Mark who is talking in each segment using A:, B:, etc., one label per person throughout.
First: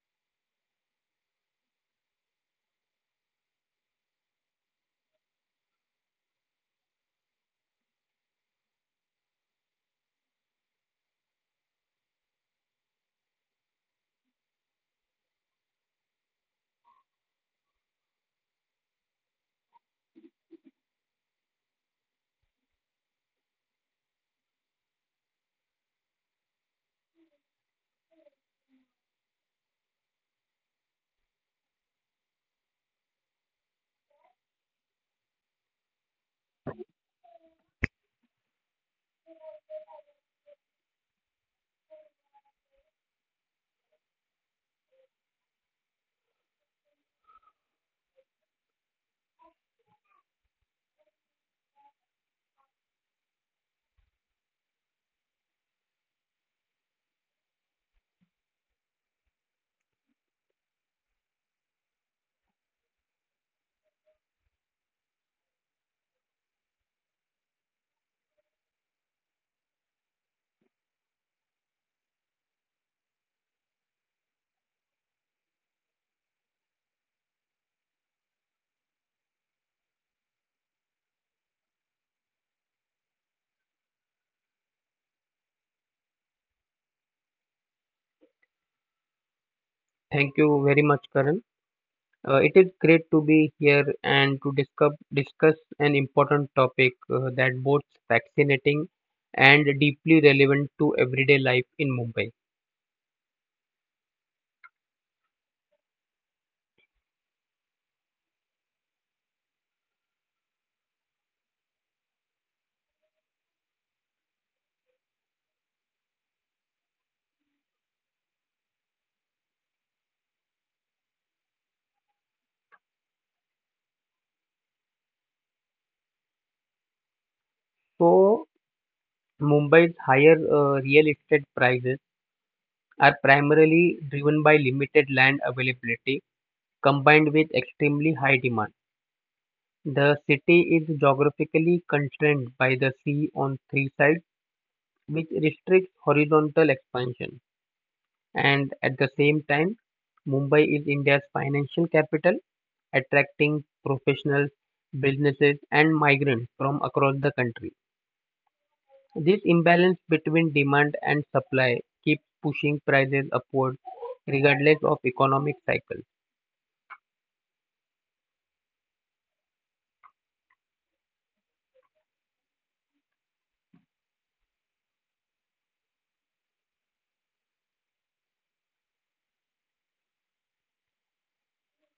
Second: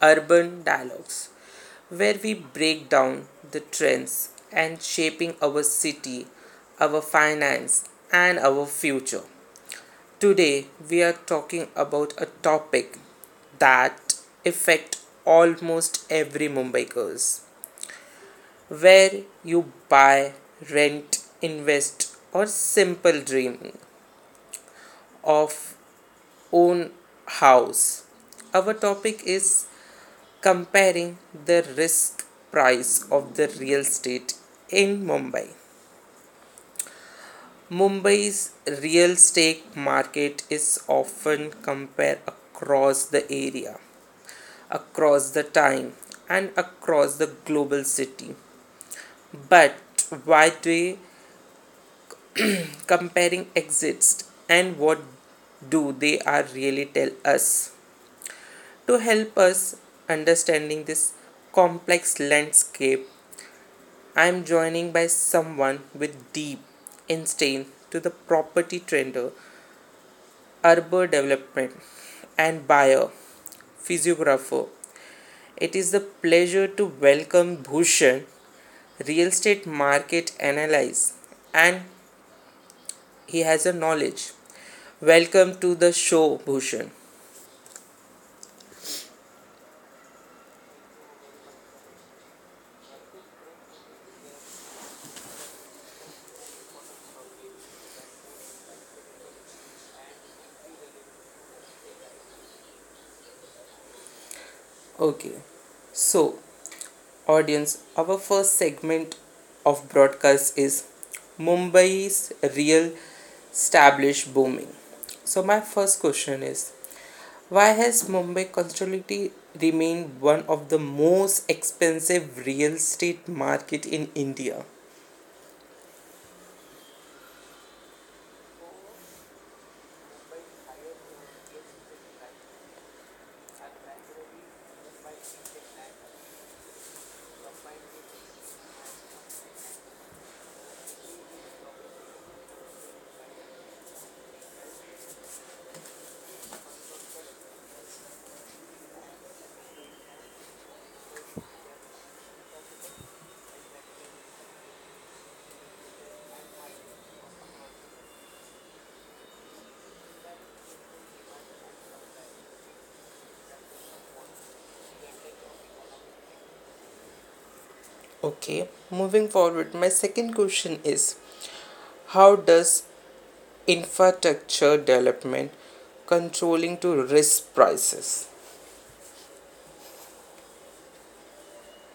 A: Urban Dialogues, where we break down the trends and shaping our city, our finance, and our future. Today we are talking about a topic that affect almost every Mumbaikers, where you buy, rent, invest, or simple dream of own house. Our topic is comparing the risk price of the real estate in Mumbai. Mumbai's real estate market is often compared across the area, across the time, and across the global city. But why do comparing exists and what do they are really tell us? To help us understanding this complex landscape, I am joining by someone with deep insight to the property trader, urban development and buyer, physiographer. It is the pleasure to welcome Bhushan, real estate market analyst, and he has a knowledge. Welcome to the show, Bhushan.
B: Thank you very much, Karan. It is great to be here and to discuss an important topic, that both fascinating and deeply relevant to everyday life in Mumbai.
A: Okay, so audience, our first segment of broadcast is Mumbai's real established booming. So my first question is, why has Mumbai constantly remained one of the most expensive real estate market in India?
B: So, Mumbai's higher real estate prices are primarily driven by limited land availability combined with extremely high demand. The city is geographically constrained by the sea on three sides, which restricts horizontal expansion, and at the same time, Mumbai is India's financial capital, attracting professionals, businesses, and migrants from across the country. This imbalance between demand and supply keeps pushing prices upward regardless of economic cycles.
A: Okay, moving forward, my second question is, how does infrastructure development controlling to risk prices?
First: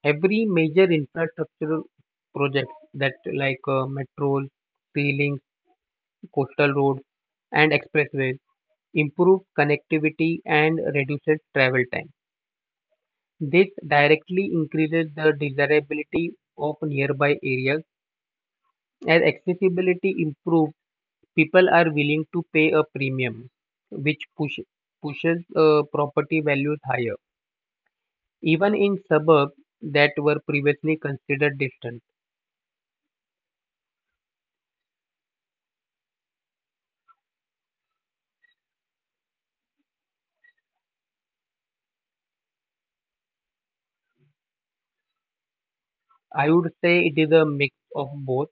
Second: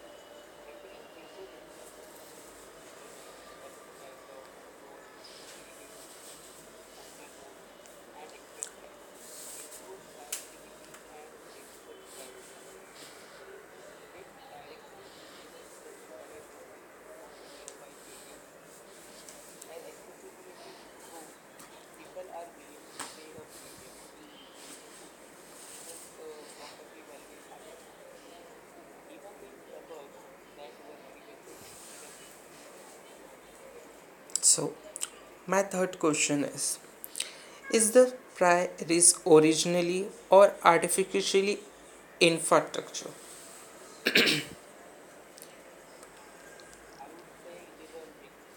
B: Every major infrastructural project that like metros, sea links, coastal roads, and expressways improve connectivity and reduces travel time. This directly increases the desirability of nearby areas. As accessibility improves, people are willing to pay a premium, which pushes property values higher. Even in suburbs that were previously considered distant,
A: So, my third question is the prairies originally or artificially infrastructure?
B: I would say it is a mix of both.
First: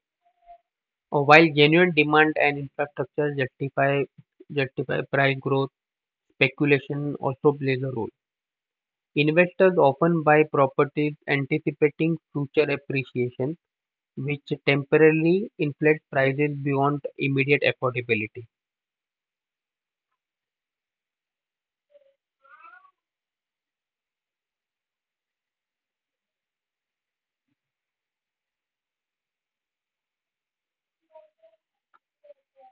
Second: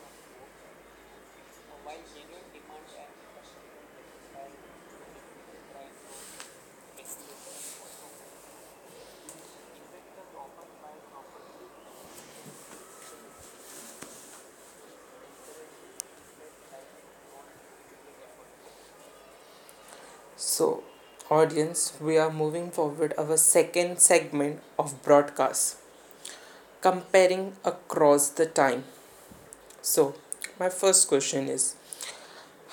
B: While genuine demand and infrastructure justify price growth, speculation also plays a role. Investors often buy properties anticipating future appreciation, which temporarily inflates prices beyond immediate affordability.
A: So, audience, we are moving forward our second segment of broadcast, comparing across the time. So, my first question is,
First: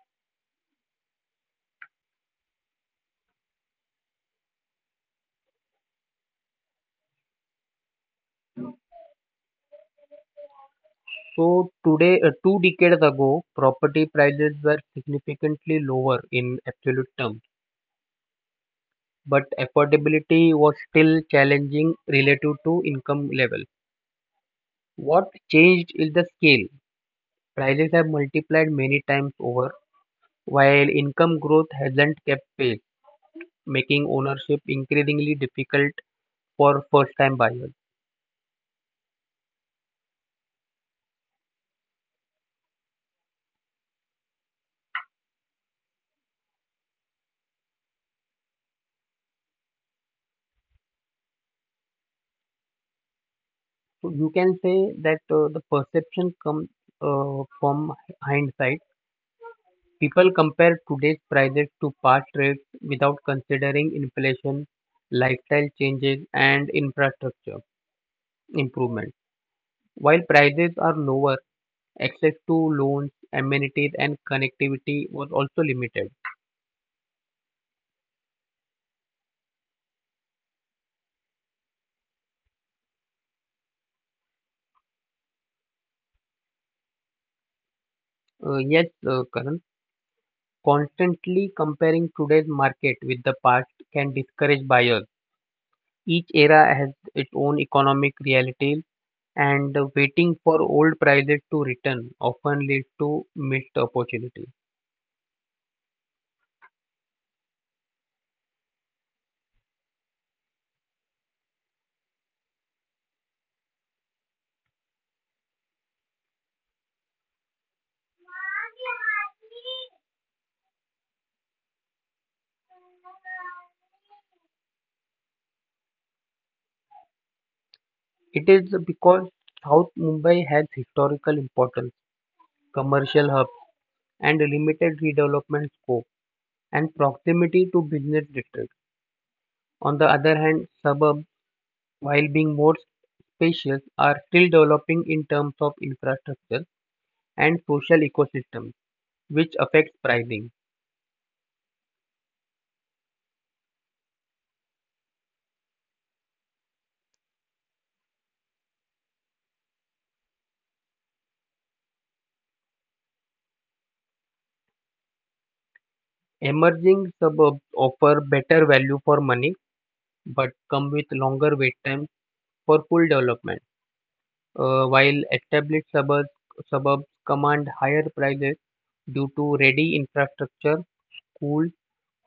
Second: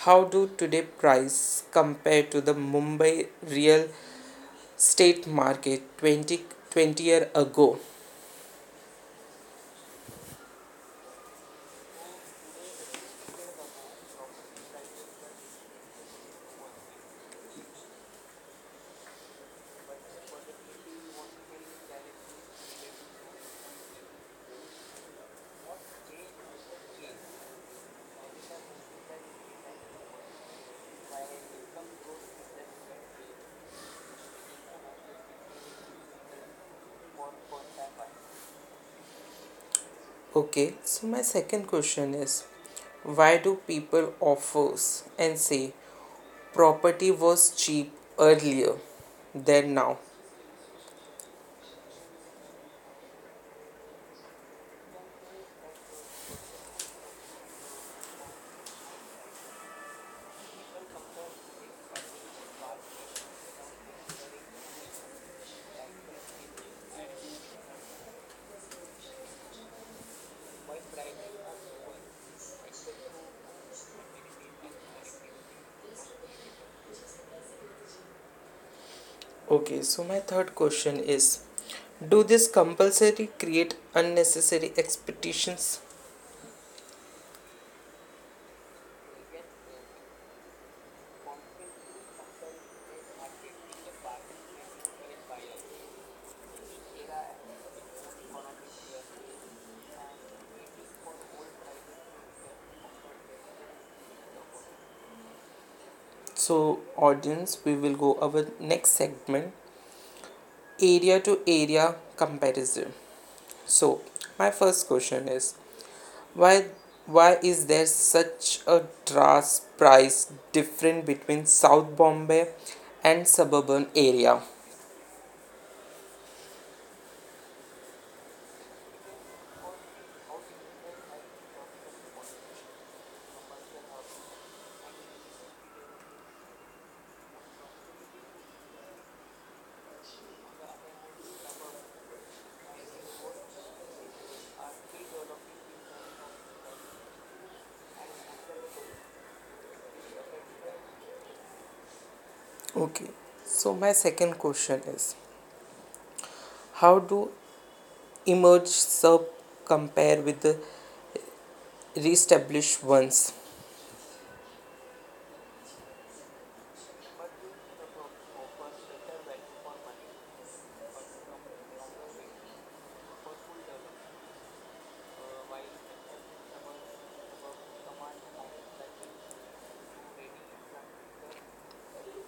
A: how do today price compare to the Mumbai real estate market twenty twenty 20-year ago?
B: So today, two decades ago, property prices were significantly lower in absolute terms, but affordability was still challenging relative to income level. What changed is the scale. Prices have multiplied many times over, while income growth hasn't kept pace, making ownership increasingly difficult for first time buyers.
A: Okay, so my second question is, why do people offer and say property was cheap earlier than now?
B: So you can say that the perception comes from hindsight. People compare today's prices to past rates without considering inflation, lifestyle changes, and infrastructure improvements. While prices are lower, access to loans, amenities, and connectivity was also limited.
A: Okay, so my third question is, do this compulsory create unnecessary expectations?
B: Yes, Karan, constantly comparing today's market with the past can discourage buyers. Each era has its own economic reality, and waiting for old prices to return often leads to missed opportunity.
A: So audience, we will go our next segment, area to area comparison. So my first question is, Why why is there such a drastic price difference between South Bombay and suburban area?
B: It is because South Mumbai has historical importance, commercial hub, and limited redevelopment scope, and proximity to business districts. On the other hand, suburbs, while being more spacious, are still developing in terms of infrastructure and social ecosystems, which affects pricing.
A: Okay. So my second question is, how do emerge sub compare with the reestablished ones?
B: Emerging suburbs offer better value for money but come with longer wait times for full development, while established suburbs command higher prices due to ready infrastructure, schools,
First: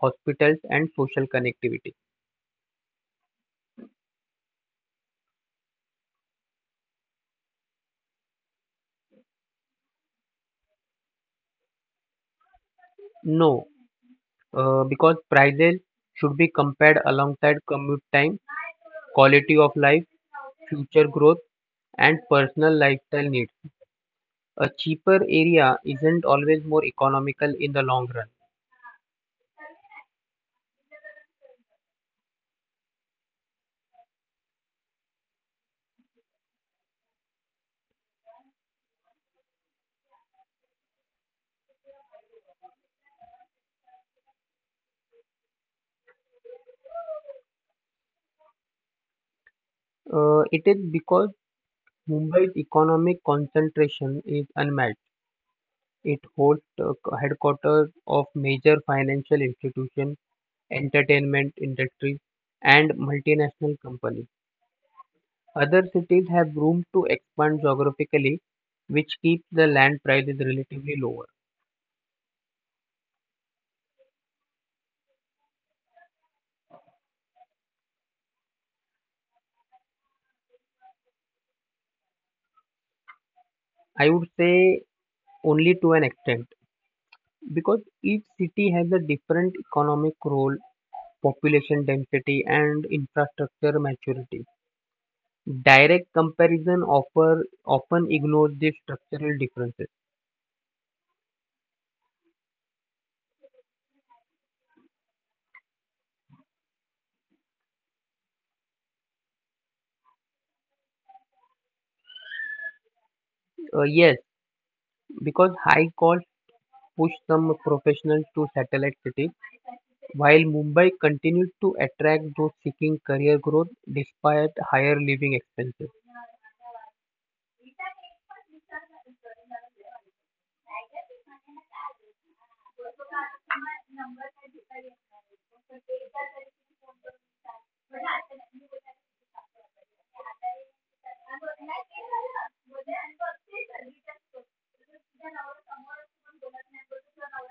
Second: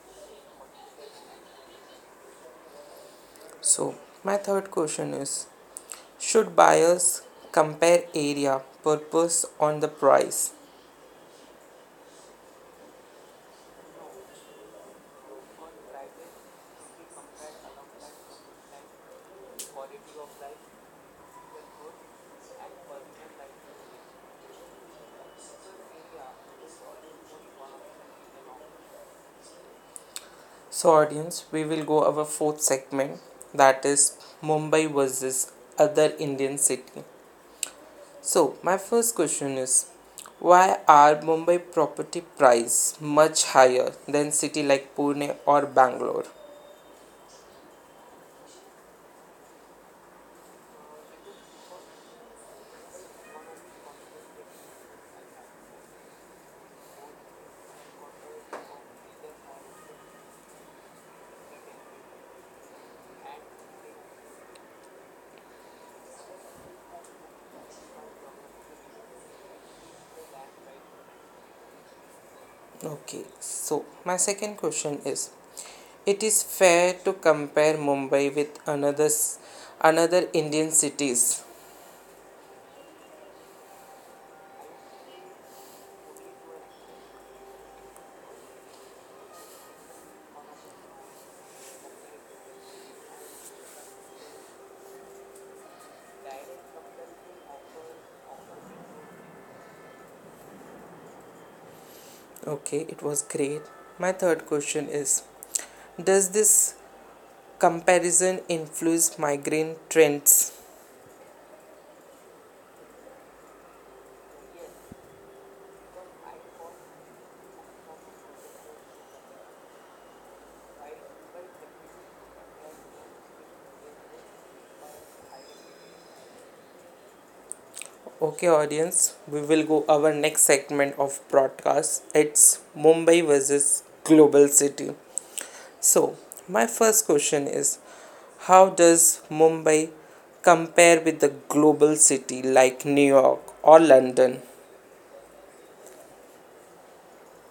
B: hospitals, and social connectivity.
A: So my third question is, should buyers compare area purpose on the price?
B: No, because prices should be compared alongside commute time, quality of life, future growth, and personal lifestyle needs. A cheaper area isn't always more economical in the long run.
A: So audience, we will go our fourth segment, that is Mumbai versus other Indian city. So my first question is, why are Mumbai property price much higher than city like Pune or Bangalore?
B: It is because Mumbai's economic concentration is unmatched; it hosts the headquarters of major financial institutions, entertainment industries, and multinational companies. Other cities have room to expand geographically, which keeps the land prices relatively lower.
A: Okay, so my second question is, it is fair to compare Mumbai with another Indian cities.
B: I would say only to an extent, because each city has a different economic role, population density, and infrastructure maturity. Direct comparison offer often ignores these structural differences.
A: Okay, it was great. My third question is, does this comparison influence migrant trends?
B: Yes, because high costs push some professionals to satellite cities, while Mumbai continues to attract those seeking career growth despite higher living expenses.
A: Okay, audience, we will go our next segment of broadcast. It's Mumbai versus global city. So, my first question is, how does Mumbai compare with the global city like New York or London?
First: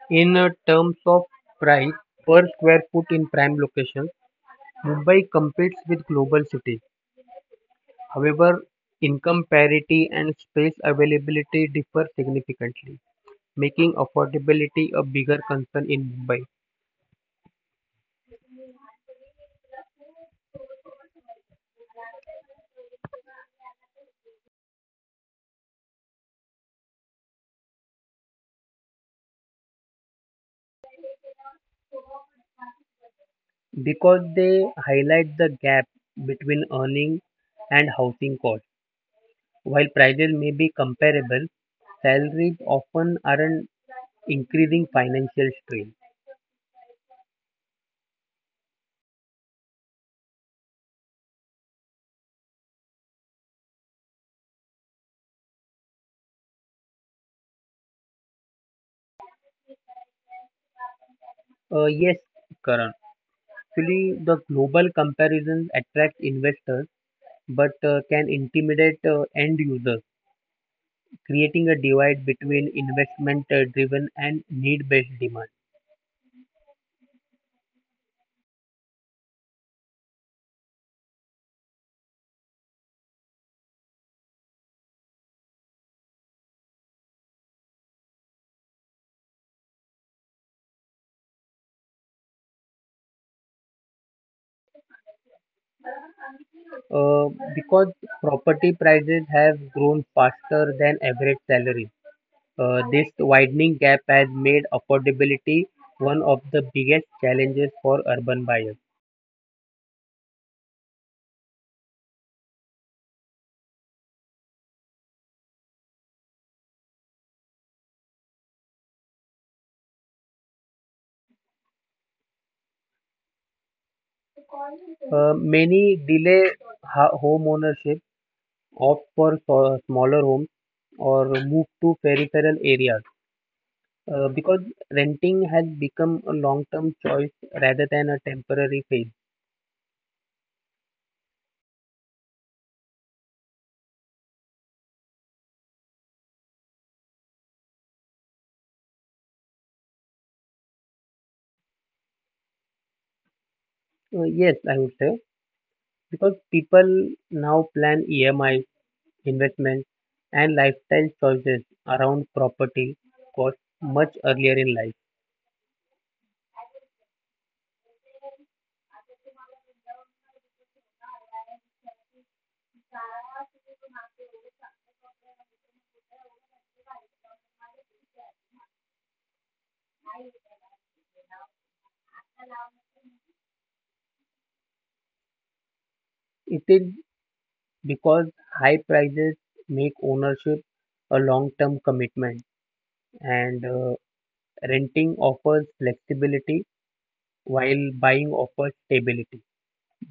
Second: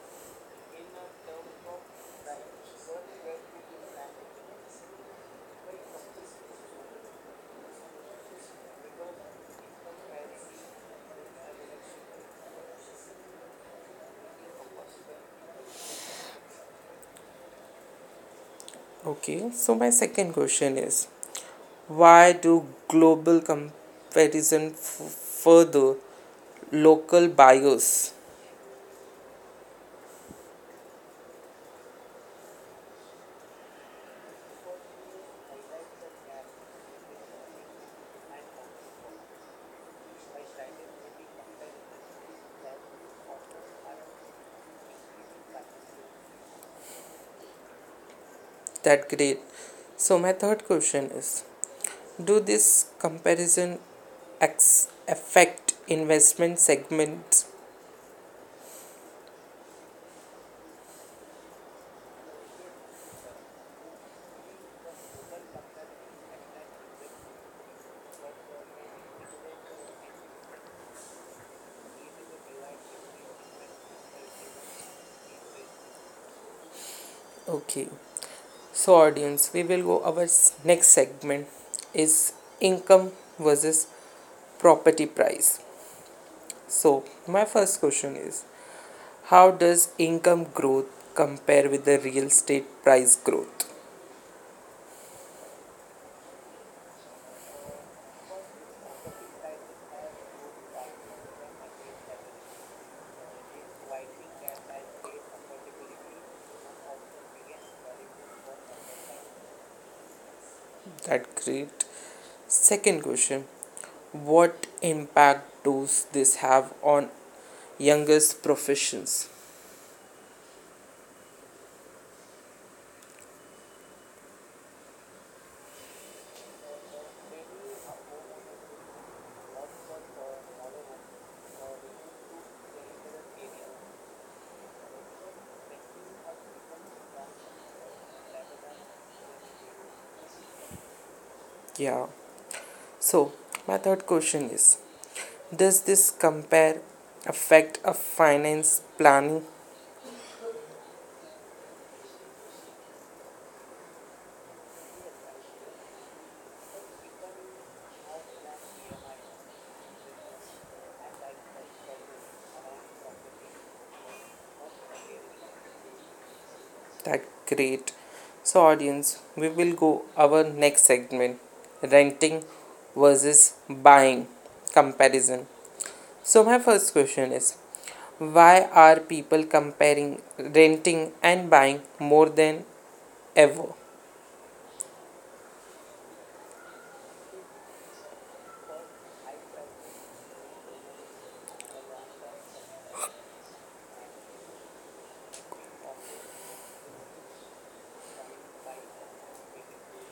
B: In terms of price per square foot in prime locations, Mumbai competes with global cities, however income parity and space availability differ significantly, making affordability a bigger concern in Mumbai,
A: Okay, so my second question is, why do global comparison further local bias
B: because they highlight the gap between earning and housing costs. While prices may be comparable, salaries often aren't, increasing financial strain.
A: that great? So my third question is, do this comparison affect investment segment?
B: Yes, Karan. Actually, the global comparisons attract investors but can intimidate end users, creating a divide between investment driven and need based demand,
A: Okay. So audience, we will go our next segment, is income versus property price. So my first question is, how does income growth compare with the real estate price growth?
B: uh, because property prices have grown faster than average salary. This widening gap has made affordability one of the biggest challenges for urban buyers.
A: That great. Second question, what impact does this have on youngest professions?
B: Many delay home ownership, opt for smaller homes, or move to peripheral areas because renting has become a long term choice rather than a temporary phase.
A: Yeah. So, my third question is, does this compare affect a finance planning?
B: Yes, I would say because people now plan EMI, investment, and lifestyle choices around property cost much earlier in life.
A: That great. So, audience, we will go our next segment, renting versus buying comparison. So, my first question is, why are people comparing renting and buying more than ever?
B: It is because high prices make ownership a long-term commitment, and renting offers flexibility while buying offers stability.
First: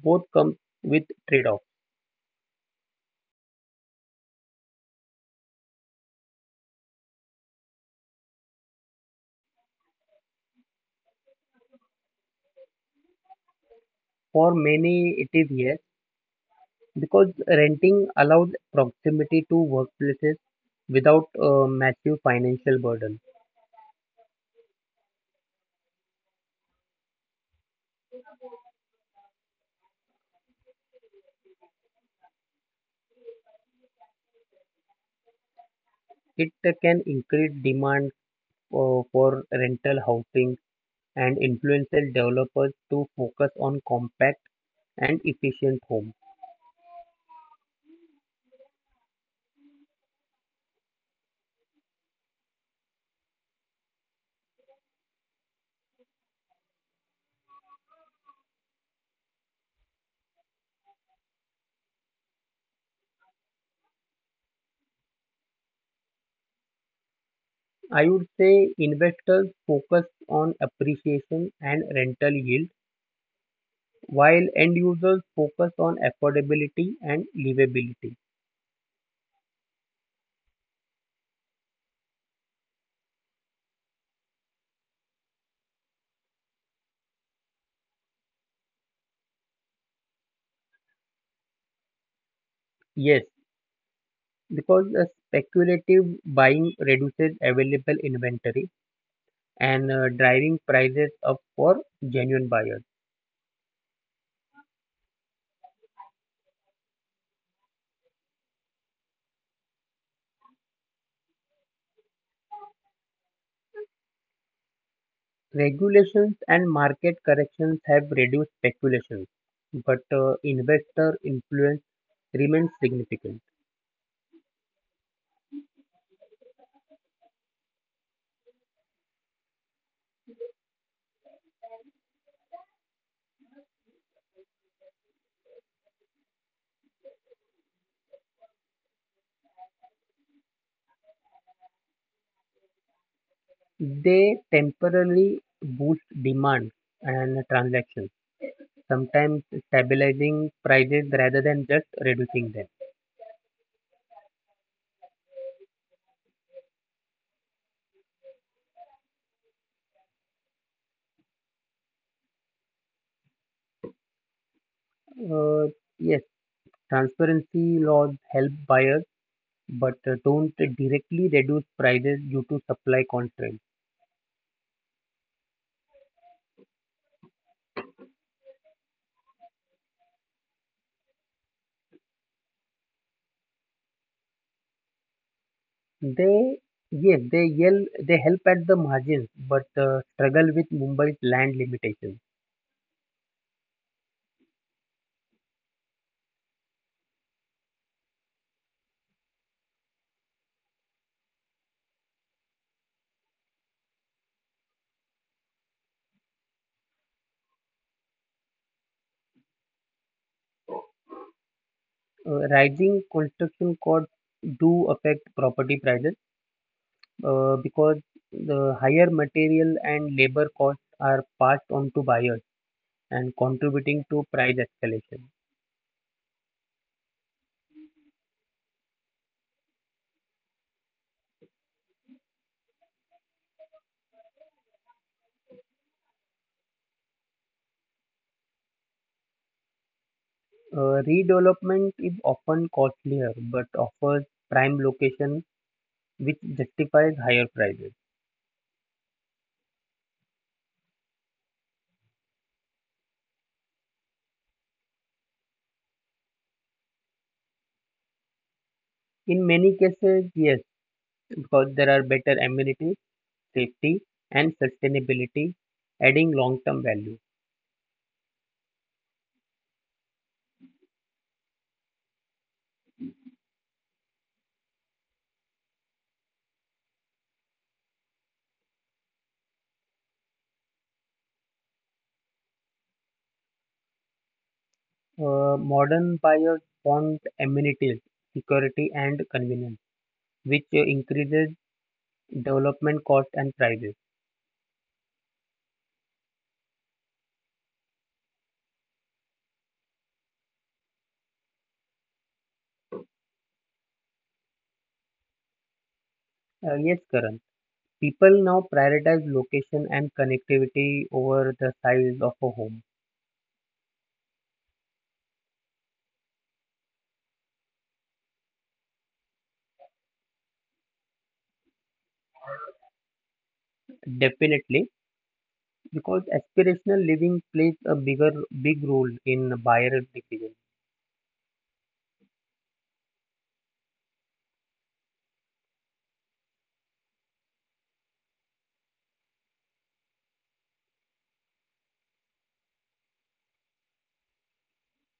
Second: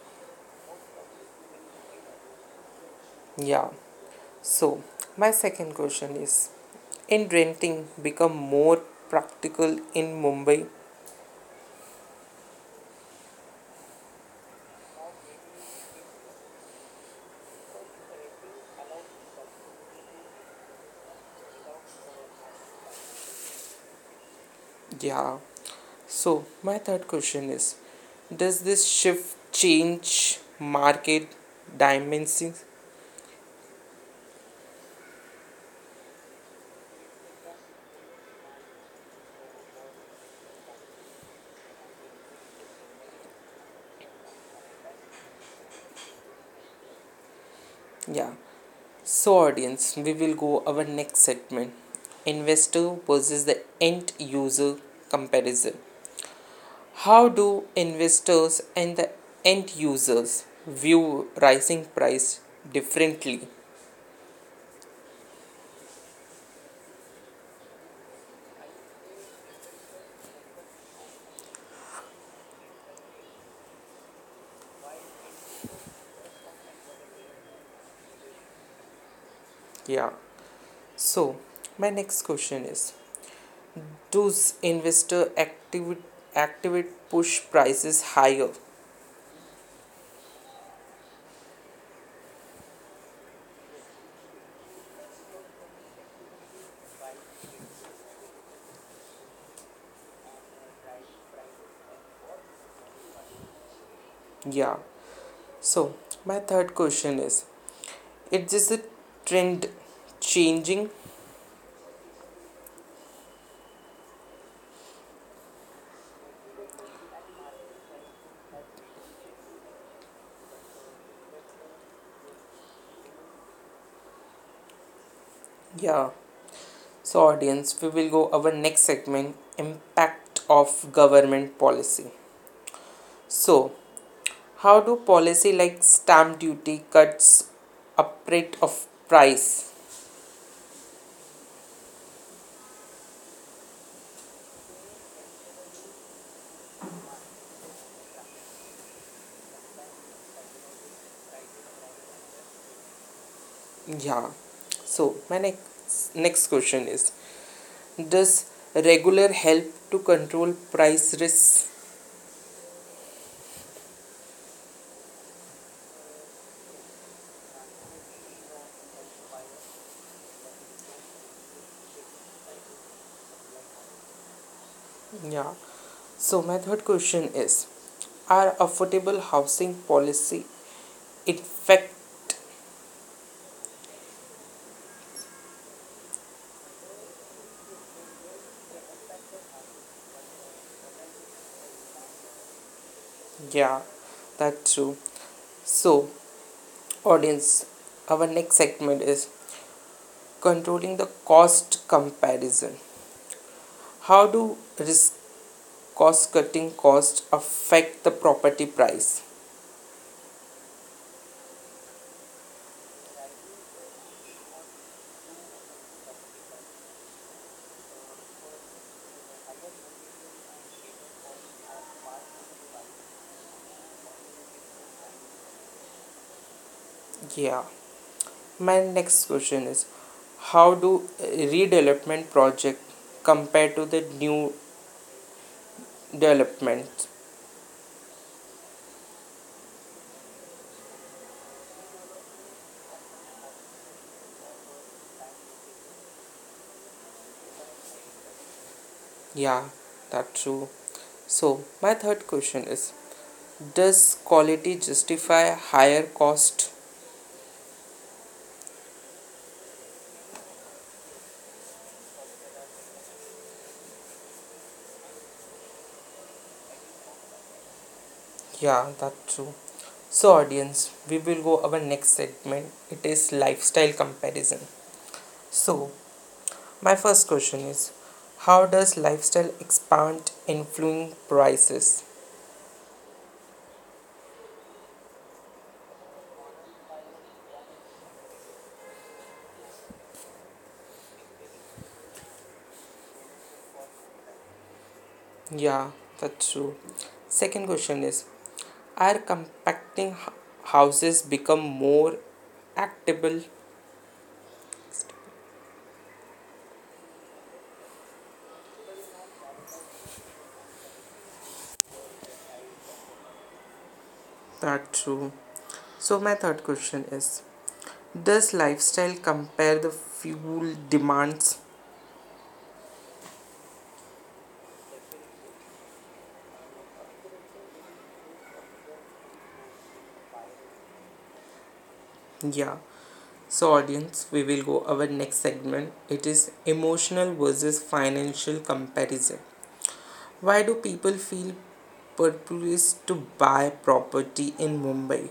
B: Both come with trade-off.
A: Yeah. So, my second question is, in renting become more practical in Mumbai?
B: For many, it is yes. Because renting allows proximity to workplaces without a massive financial burden.
A: Yeah. So, my third question is, does this shift change market dimensions?
B: It can increase demand for rental housing and influence developers to focus on compact and efficient homes.
A: Yeah. So, audience, we will go our next segment, investor versus the end user comparison. How do investors and the end users view rising price differently?
B: I would say investors focus on appreciation and rental yield, while end users focus on affordability and livability.
A: Yeah. So, my next question is, does investor activate, activate push prices higher?
B: Yes, because a speculative buying reduces available inventory and driving prices up for genuine buyers.
A: Yeah. So, my third question is, it is this a trend changing?
B: Regulations and market corrections have reduced speculations, but investor influence remains significant.
A: Yeah. So, audience, we will go our next segment, Impact of Government Policy. So, how do policy like stamp duty cuts upgrade of price?
B: They temporarily boost demand and transactions, sometimes stabilizing prices rather than just reducing them.
A: Yeah. So, my next, next question is, does regular help to control price risk?
B: Uh, yes, transparency laws help buyers, but don't directly reduce prices due to supply constraints.
A: Yeah. So my third question is, are affordable housing policy effect.
B: They yes, they yell, they help at the margins, but struggle with Mumbai's land limitations.
A: Yeah, that's true. So, audience, our next segment is controlling the cost comparison. How do risk cost cutting costs affect the property price?
B: Rising construction costs do affect property prices because the higher material and labor costs are passed on to buyers and contributing to price escalation.
A: Yeah. My next question is, how do redevelopment project compare to the new developments?
B: Redevelopment is often costlier but offers prime location which justifies higher prices.
A: Yeah, that's true. So, my third question is, does quality justify higher cost?
B: In many cases, yes, because there are better amenities, safety, and sustainability, adding long-term value.
A: Yeah, that's true. So, audience, we will go our next segment. It is lifestyle comparison. So, my first question is, how does lifestyle expand influence prices?
B: Modern buyers want amenities, security, and convenience, which increases development cost and prices.
A: Yeah, that's true. Second question is, are compacting houses become more actable?
B: Yes, Karan. People now prioritize location and connectivity over the size of a home.
A: That's true. So, my third question is, does lifestyle compare the fuel demands?
B: Definitely, because aspirational living plays a big role in buyer decision.
A: Yeah. So, audience, we will go our next segment. It is emotional versus financial comparison. Why do people feel purpose to buy property in Mumbai?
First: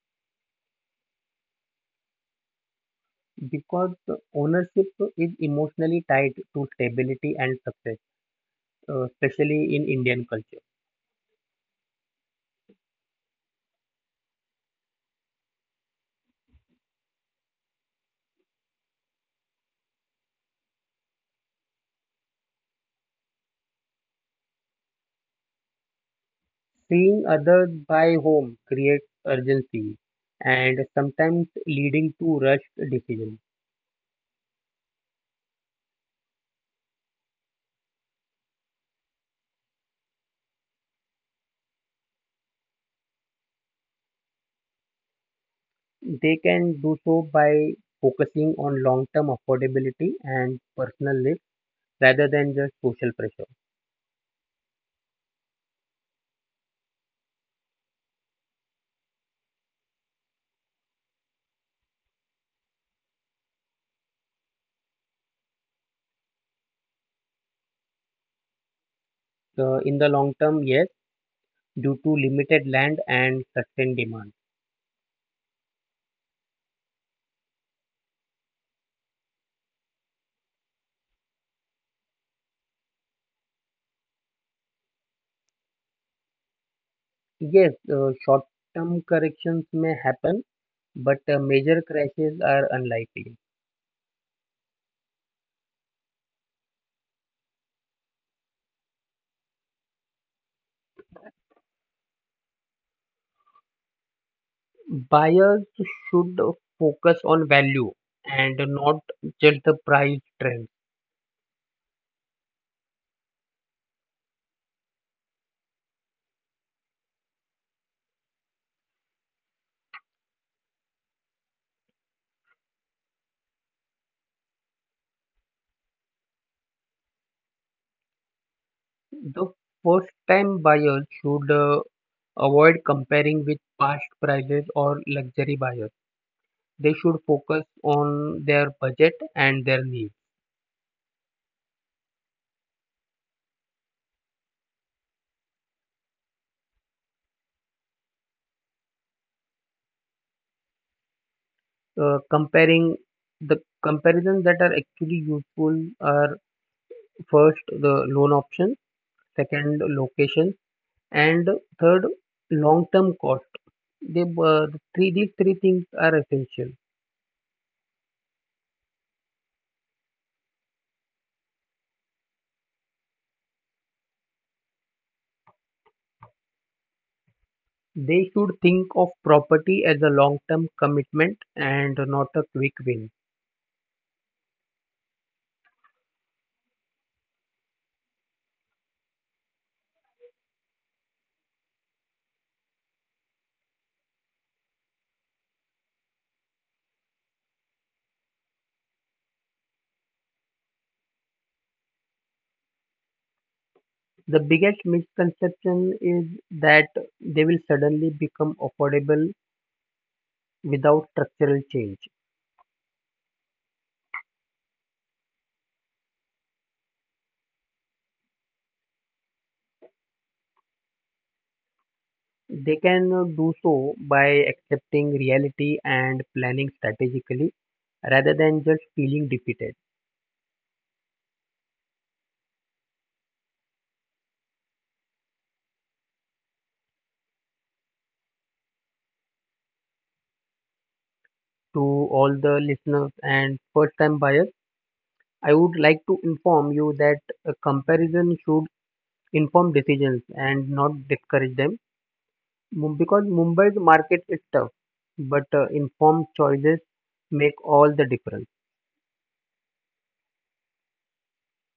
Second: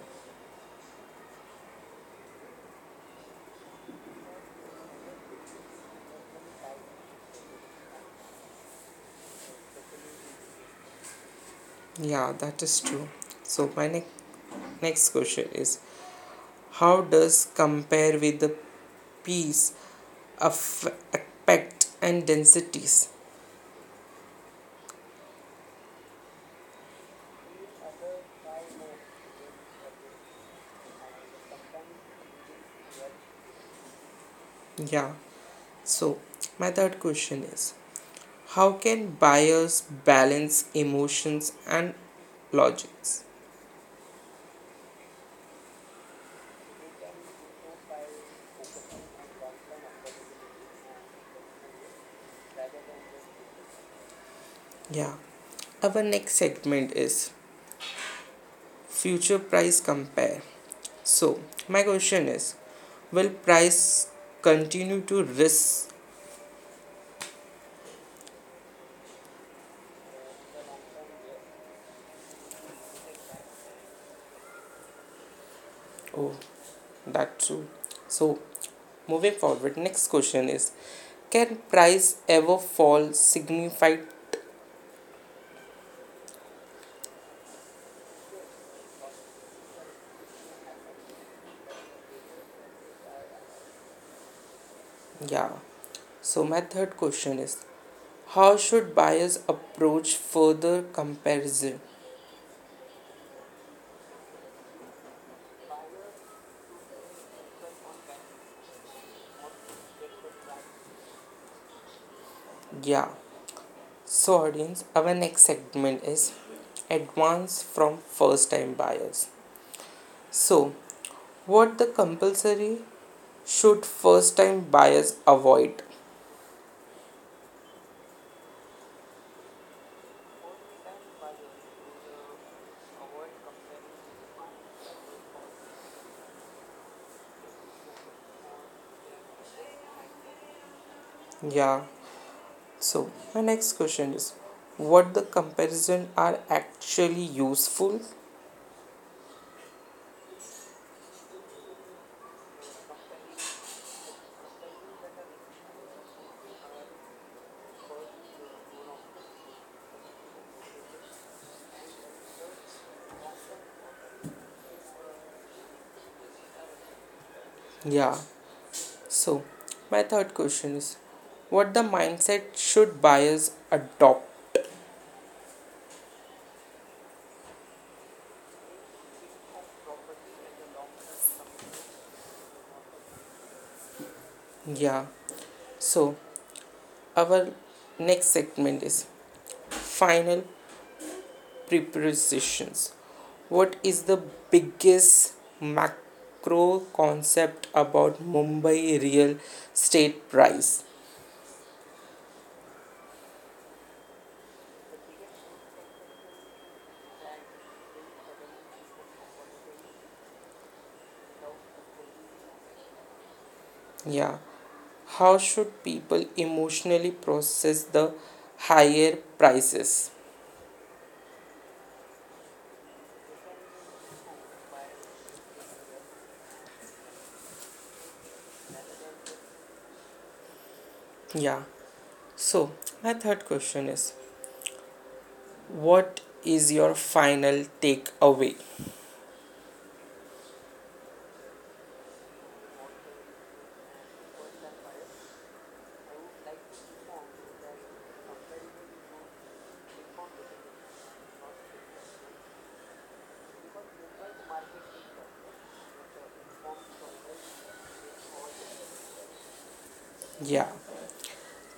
B: Because ownership is emotionally tied to stability and success, especially in Indian culture.
A: Yeah, that is true. So, my next question is, how does compare with the peace affect and densities?
B: Seeing others by home creates urgency and sometimes leading to rushed decisions.
A: Yeah. So, my third question is, how can buyers balance emotions and logics?
B: They can do so by focusing on long term affordability and personal lift rather than just social pressure.
A: Yeah. Our next segment is future price compare. So, my question is, will price continue to risk?
B: In the long term, yes, due to limited land and sustained demand.
A: Oh, that's true. So, moving forward, next question is, can price ever fall signified?
B: Yes, short term corrections may happen, but major crashes are unlikely.
A: Yeah. So, my third question is, how should buyers approach further comparison?
B: Buyers should focus on value and not just the price trend.
A: Yeah. So, audience, our next segment is advance from first time buyers. So, what the compulsory should first time buyers avoid?
B: The first time buyers should avoid comparing with past prices or luxury buyers. They should focus on their budget and their needs.
A: Yeah. So, my next question is, what the comparison are actually useful?
B: Comparing the comparisons that are actually useful are first the loan option, second location, and third long term cost. They, uh, these three things are essential.
A: Yeah. So, my third question is, what the mindset should buyers adopt?
B: They should think of property as a long-term commitment and not a quick win.
A: Yeah. So, our next segment is final prepositions. What is the biggest macro concept about Mumbai real estate price?
B: The biggest misconception is that they will suddenly become affordable without structural change.
A: Yeah. How should people emotionally process the higher prices?
B: They can do so by accepting reality and planning strategically rather than just feeling defeated.
A: Yeah. So, my third question is, what is your final takeaway?
B: To all the listeners and first time buyers, I would like to inform you that a comparison should inform decisions and not discourage them, because Mumbai's market is tough, but informed choices make all the difference.
A: Yeah.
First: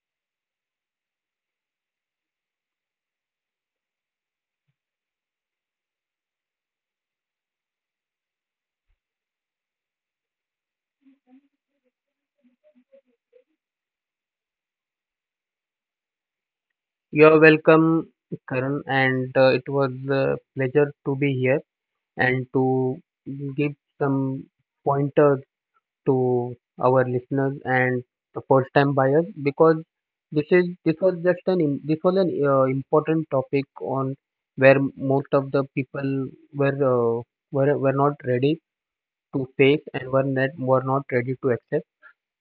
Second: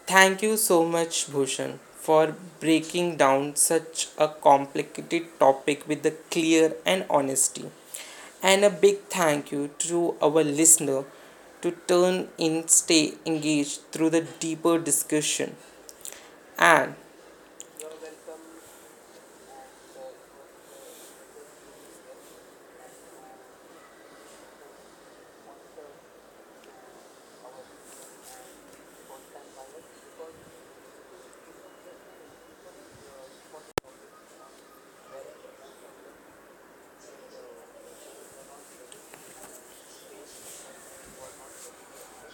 A: Thank you so much, Bhushan, for breaking down such a complicated topic with the clear and honesty. And a big thank you to our listener to turn in, stay engaged through the deeper discussion. And
B: You're welcome, Karan, and it was a pleasure to be here and to give some pointers to our listeners and the first-time buyers because this is this was just an im- this was an important topic on where most of the people were uh, were not ready to face and were not ready to accept.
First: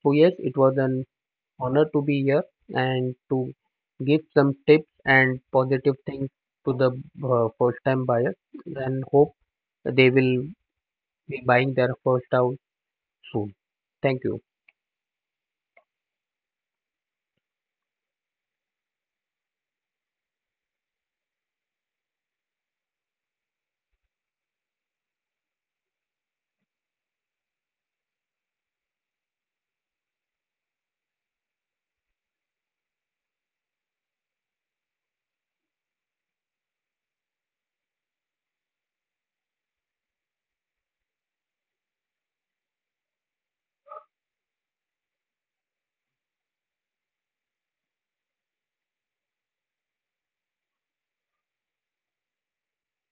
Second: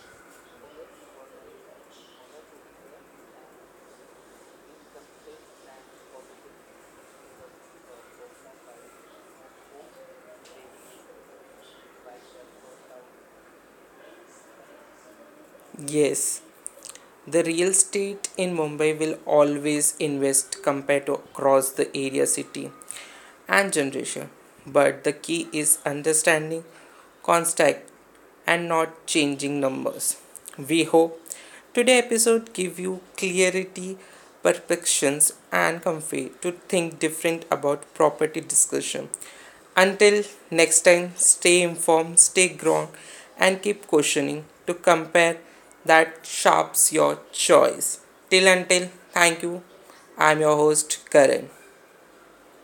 B: So yes, it was an honor to be here and to give some tips and positive things to the first time buyers, and hope they will be buying their first house soon. Thank you.
A: yes, the real estate in Mumbai will always invest compared to across the area city and generation. But the key is understanding contact and not changing numbers. We hope today episode give you clarity, perceptions, and comfort to think different about property discussion. Until next time, stay informed, stay ground, and keep questioning to compare that sharps your choice. Till until, thank you. I'm your host, Karan.